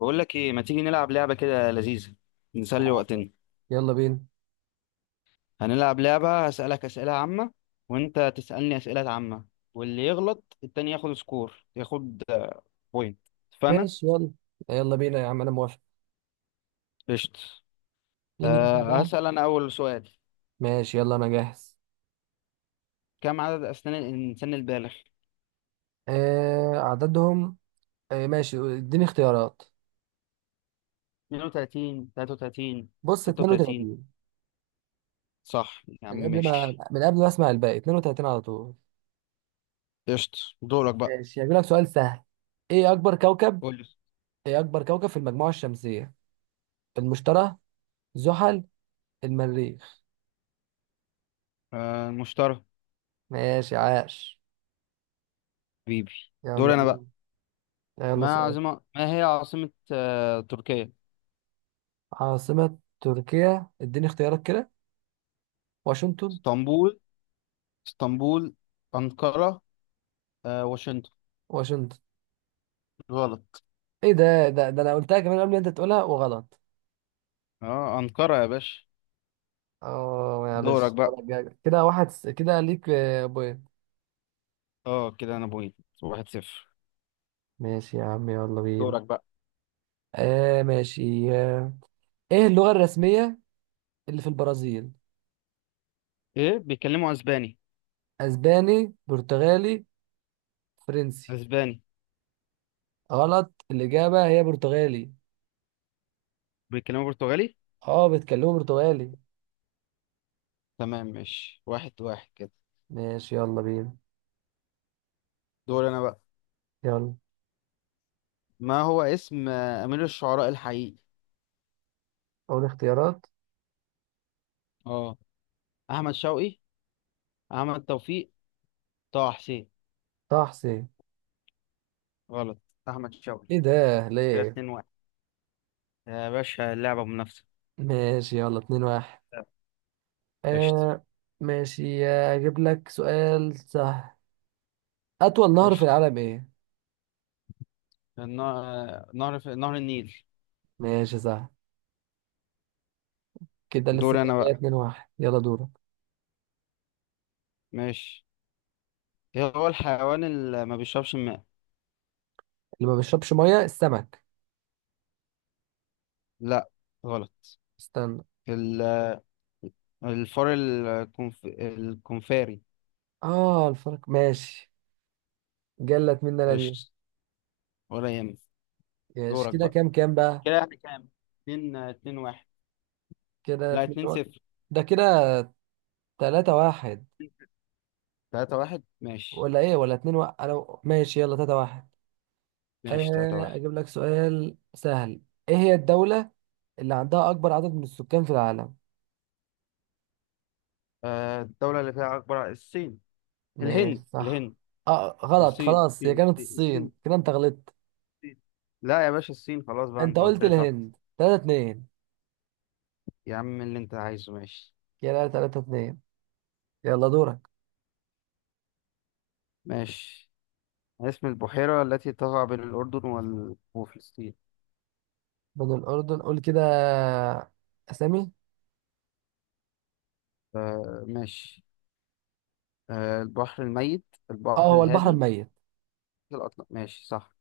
بقول لك ايه، ما تيجي نلعب لعبه كده لذيذه، نسلي وقتنا. يلا بينا. هنلعب لعبه، هسالك اسئله عامه وانت تسالني اسئله عامه، واللي يغلط التاني ياخد سكور، ياخد بوينت. فانا ماشي، يلا. يلا بينا يا عم، انا موافق. قشط. مين يبدأ بقى؟ هسال انا اول سؤال: ماشي يلا، انا جاهز. كم عدد اسنان الانسان البالغ؟ آه عددهم. آه ماشي، اديني اختيارات. 32، 33، بص، 36؟ 32. صح يا عم، من قبل ما ماشي. من قبل ما اسمع الباقي، 32 على طول. قشط، دورك بقى. ماشي، هجيب لك سؤال سهل. ايه اكبر كوكب؟ قول لي. ايه اكبر كوكب في المجموعة الشمسية؟ المشتري، زحل، المريخ. المشترى. ماشي، عاش. حبيبي. يلا دور انا بقى. بينا. يلا سؤال. ما هي عاصمه تركيا؟ عاصمة تركيا، اديني اختيارات كده. واشنطن. اسطنبول اسطنبول، أنقرة، واشنطن. واشنطن. غلط. ايه ده انا قلتها كمان قبل ما انت تقولها وغلط. اه أنقرة يا باشا. اه دورك معلش، بقى. المرة الجاية. كده واحد كده ليك بوينت. اه كده انا بوينت، واحد صفر. ماشي يا عم، يلا بينا. دورك بقى. آه ماشي آه. ايه اللغة الرسمية اللي في البرازيل؟ ايه، بيتكلموا اسباني؟ اسباني، برتغالي، فرنسي. اسباني. غلط، الإجابة هي برتغالي. بيتكلموا برتغالي. اه بيتكلموا برتغالي. تمام ماشي، واحد واحد كده. ماشي يلا بينا. دور انا بقى. يلا. ما هو اسم امير الشعراء الحقيقي؟ اول اختيارات. اه احمد شوقي، احمد توفيق، طه حسين؟ طه حسين. غلط. احمد شوقي. ايه ده كده ليه؟ اتنين واحد يا باشا، اللعبة منافسة. ماشي يلا، اتنين واحد. قشطة. آه ماشي. اجيب لك سؤال سهل. أطول نهر في قشطة. العالم إيه؟ النا- نهر النيل. ماشي، صح. كده دور لسه انا زي بقى، 2 واحد، يلا دورك. ماشي. إيه هو الحيوان اللي ما بيشربش الماء؟ اللي ما بيشربش مية؟ السمك. لا، غلط. استنى. ال- الفار، الكونفاري. آه الفرق ماشي. جلت مننا دي. ايش، ولا يهمك. ماشي، دورك كده بقى. كام كام بقى؟ كده احنا كام؟ اتنين واحد. كده لا، 2 اتنين واحد. صفر. ده كده 3 واحد. تلاتة واحد ماشي. ولا إيه، ولا 2 واحد؟ أنا ماشي يلا، 3 واحد. ماشي، تلاتة آه، واحد. أجيب لك سؤال سهل. إيه هي الدولة اللي عندها أكبر عدد من السكان في العالم؟ آه، الدولة اللي فيها أكبر، الصين. ماشي، الهند صح. الهند آه غلط، الصين، خلاص هي الصين، كانت الصين، الصين، الصين. كده أنت غلطت. الصين. لا يا باشا، الصين خلاص بقى، أنت أنت قلت قلت لي صح. الهند، 3 2. يا عم اللي أنت عايزه، ماشي. كده تلاتة اتنين. يلا دورك. ماشي. اسم البحيرة التي تقع بين الأردن وفلسطين؟ من الأردن، قول كده أسامي. آه ماشي. آه، البحر الميت، اه البحر هو البحر الهادي، الميت. الأطلس؟ ماشي صح.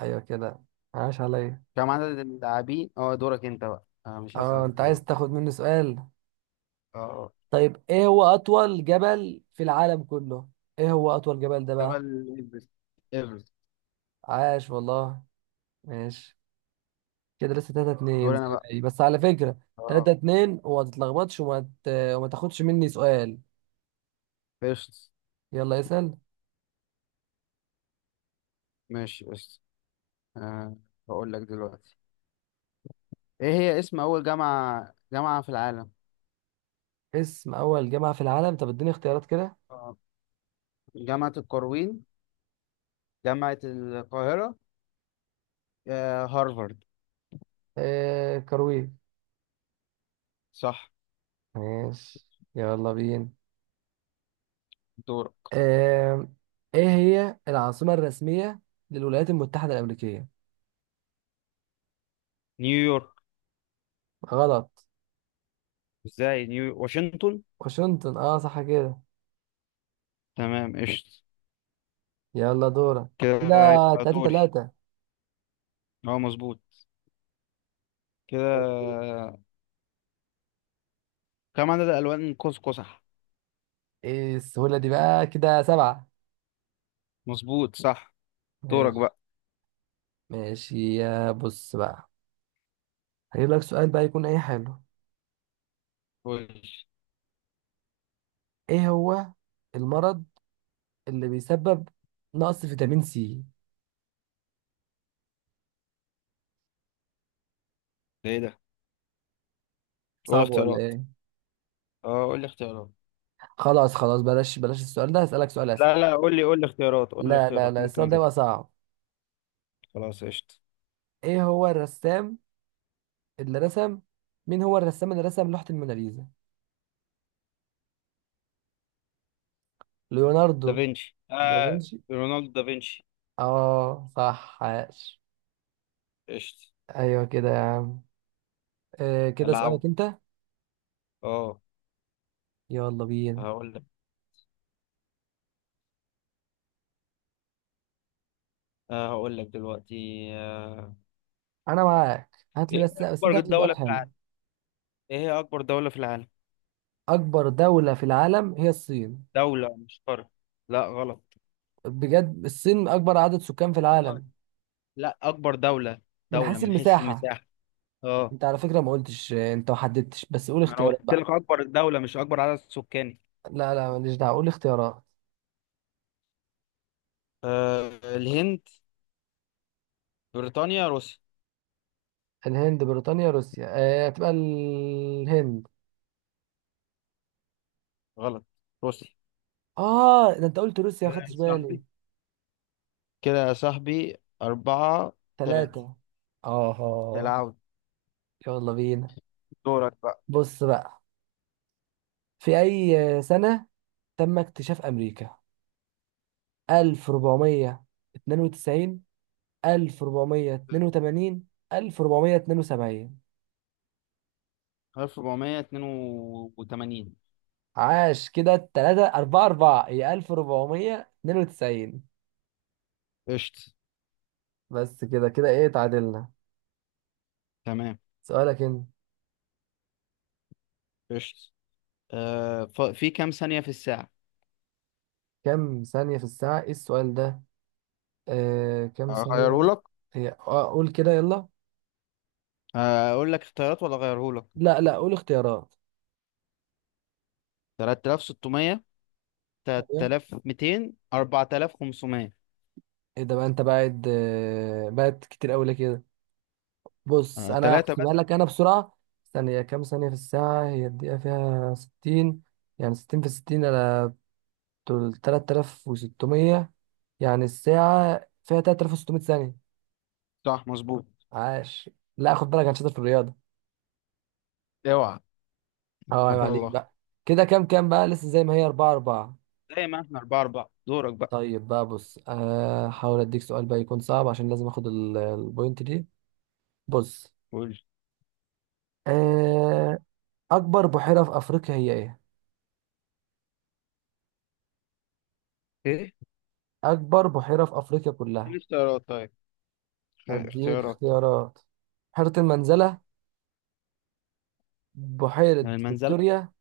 أيوة كده، عاش عليا. كم عدد اللاعبين، دورك انت بقى. مش اه هسأل في أنت عايز دورك. تاخد مني سؤال. اه آه. طيب، إيه هو أطول جبل في العالم كله؟ إيه هو أطول جبل ده بقى؟ جبل إيفرست. إيفرست عاش والله. ماشي، كده لسه تلاتة اتنين دوري زي انا بقى. ما هي، بس على فكرة. اه تلاتة اتنين، وما تتلخبطش وما تاخدش مني سؤال. قشط، يلا اسأل. ماشي قشط. آه بقول لك دلوقتي، ايه هي اسم أول جامعة في العالم؟ اسم أول جامعة في العالم؟ طب اديني اختيارات كده. آه. جامعة القرويين، جامعة القاهرة، هارفارد؟ آه، كروي. صح. ماشي يلا بينا. دورك. آم، ايه هي العاصمة الرسمية للولايات المتحدة الأمريكية؟ نيويورك. غلط. ازاي، نيو واشنطن. واشنطن. اه صح كده. تمام قشطة. يلا دورك. كده كده. يبقى تلاتة دوري. تلاتة. اه مظبوط. كده كم عدد الوان قوس قزح؟ ايه السهولة دي بقى؟ كده سبعة. مظبوط صح. دورك ماشي. بقى. ماشي، يا بص بقى، هجيب لك سؤال بقى يكون ايه حلو. قول لي. ايه هو المرض اللي بيسبب نقص فيتامين سي؟ ده ايه ده؟ قول صعب ولا اختيارات. ايه؟ اه قول لي اختيارات. خلاص خلاص، بلاش بلاش السؤال ده، هسألك سؤال اسهل. لا لا، قول لي اختيارات، لا لا لا، ممكن السؤال ده اجيبها. بقى صعب. خلاص قشطة. ايه هو الرسام اللي رسم؟ مين هو الرسام اللي رسم لوحة الموناليزا؟ ليوناردو دافنشي، آه دافنشي. رونالدو دافنشي. اه صح، عاش. قشطة. ايوه كده يا عم. آه، كده العود. سؤالك انت. اه يلا بينا. هقول لك. دلوقتي. آه. انا معاك. هات لي، ايه هي بس انت اكبر هات لي سؤال دولة في حلو. العالم؟ ايه هي اكبر دولة في العالم؟ اكبر دولة في العالم هي الصين. دولة مش قارة. لا غلط. بجد، الصين اكبر عدد سكان في والله. العالم. لا، اكبر دولة. من دولة حيث من حيث المساحة؟ المساحة. اه. انت على فكرة ما قلتش، انت ما حددتش، بس قول ما انا اختيارات قلت لك بقى. اكبر دولة مش اكبر عدد سكاني. لا لا، ماليش دعوة، قول اختيارات. آه، الهند، بريطانيا، روسيا؟ الهند، بريطانيا، روسيا. آه، تبقى الهند. غلط، روسيا. اه ده انت قلت روسيا، ما كده خدتش يا بالي. صاحبي، كده يا صاحبي، أربعة. تلاتة. ثلاثة. اه. العود. يلا بينا. دورك بقى. بص بقى، في اي سنة تم اكتشاف امريكا؟ 1492، 1482، 1472. 1482. عاش، كده التلاتة أربعة أربعة، هي 1492. قشط. بس كده كده، إيه، تعادلنا. تمام سؤالك أنت. قشط. في كام ثانية في الساعة؟ كم ثانية في الساعة؟ إيه السؤال ده؟ آه، كم ثانية؟ أغيرهولك؟ هي آه، قول كده يلا. أقول لك اختيارات ولا أغيرهولك؟ لا لا، قول اختيارات. 3600، ايوه. 3200، 4500؟ ايه ده بقى؟ انت بعد بعد كتير قوي ليه كده؟ بص، انا تلاتة هحسبها بس. لك انا بسرعه. ثانيه، كام ثانيه في الساعه؟ هي الدقيقه فيها 60، يعني 60 في 60 على. بتقول 3600. يعني الساعه فيها 3600 ثانيه. صح مظبوط. عاش. لا خد بالك، انا شاطر في الرياضه. اوعى. اه ما عيب شاء عليك الله. بقى. كده كام كام بقى؟ لسه زي ما هي، 4 4. زي ما احنا أربعة أربعة، دورك بقى. طيب بقى بص، هحاول اديك سؤال بقى يكون صعب، عشان لازم اخد البوينت دي. بص. قول. أه، أكبر بحيرة في أفريقيا هي إيه؟ إيه؟ أكبر بحيرة في أفريقيا إيه كلها. الاختيارات طيب؟ أديك اختيارات. اختيارات. بحيرة المنزلة، بحيرة المنزلة. فيكتوريا.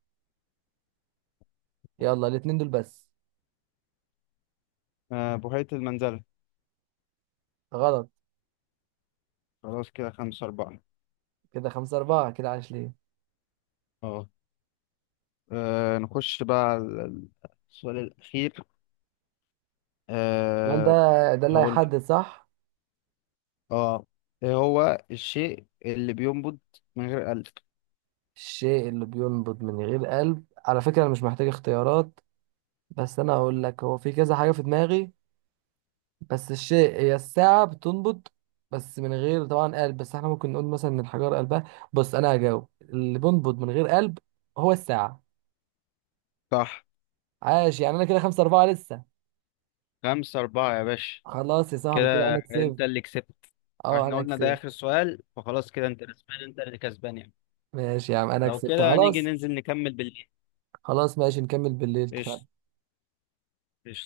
يلا الاتنين دول بس. آه، بحيرة المنزلة. غلط. خلاص كده خمسة أربعة. كده خمسة أربعة. كده عايش ليه؟ اه. آه، نخش بقى على ال- السؤال الأخير. السؤال ده، أه ده اللي هقول لك. هيحدد صح. اه. ايه هو الشيء اللي بينبض من غير قلب؟ الشيء اللي بينبض من غير قلب؟ على فكرة أنا مش محتاج اختيارات، بس أنا هقول لك. هو في كذا حاجة في دماغي، بس الشيء هي الساعة بتنبض، بس من غير طبعا قلب، بس احنا ممكن نقول مثلا ان الحجارة قلبها. بص، أنا هجاوب. اللي بينبض من غير قلب هو الساعة. صح. عاش. يعني انا كده خمسة أربعة لسه. خمسة أربعة يا باشا. خلاص يا صاحبي، كده كده انا كسبت. أنت اللي كسبت. اه واحنا انا قلنا ده كسبت. اخر سؤال، فخلاص كده انت كسبان، انت اللي كسبان يعني. ماشي يا عم، انا لو كسبت كده نيجي خلاص. ننزل نكمل بالليل. خلاص ماشي، نكمل بالليل، اتفقنا. قشطة. قشطة.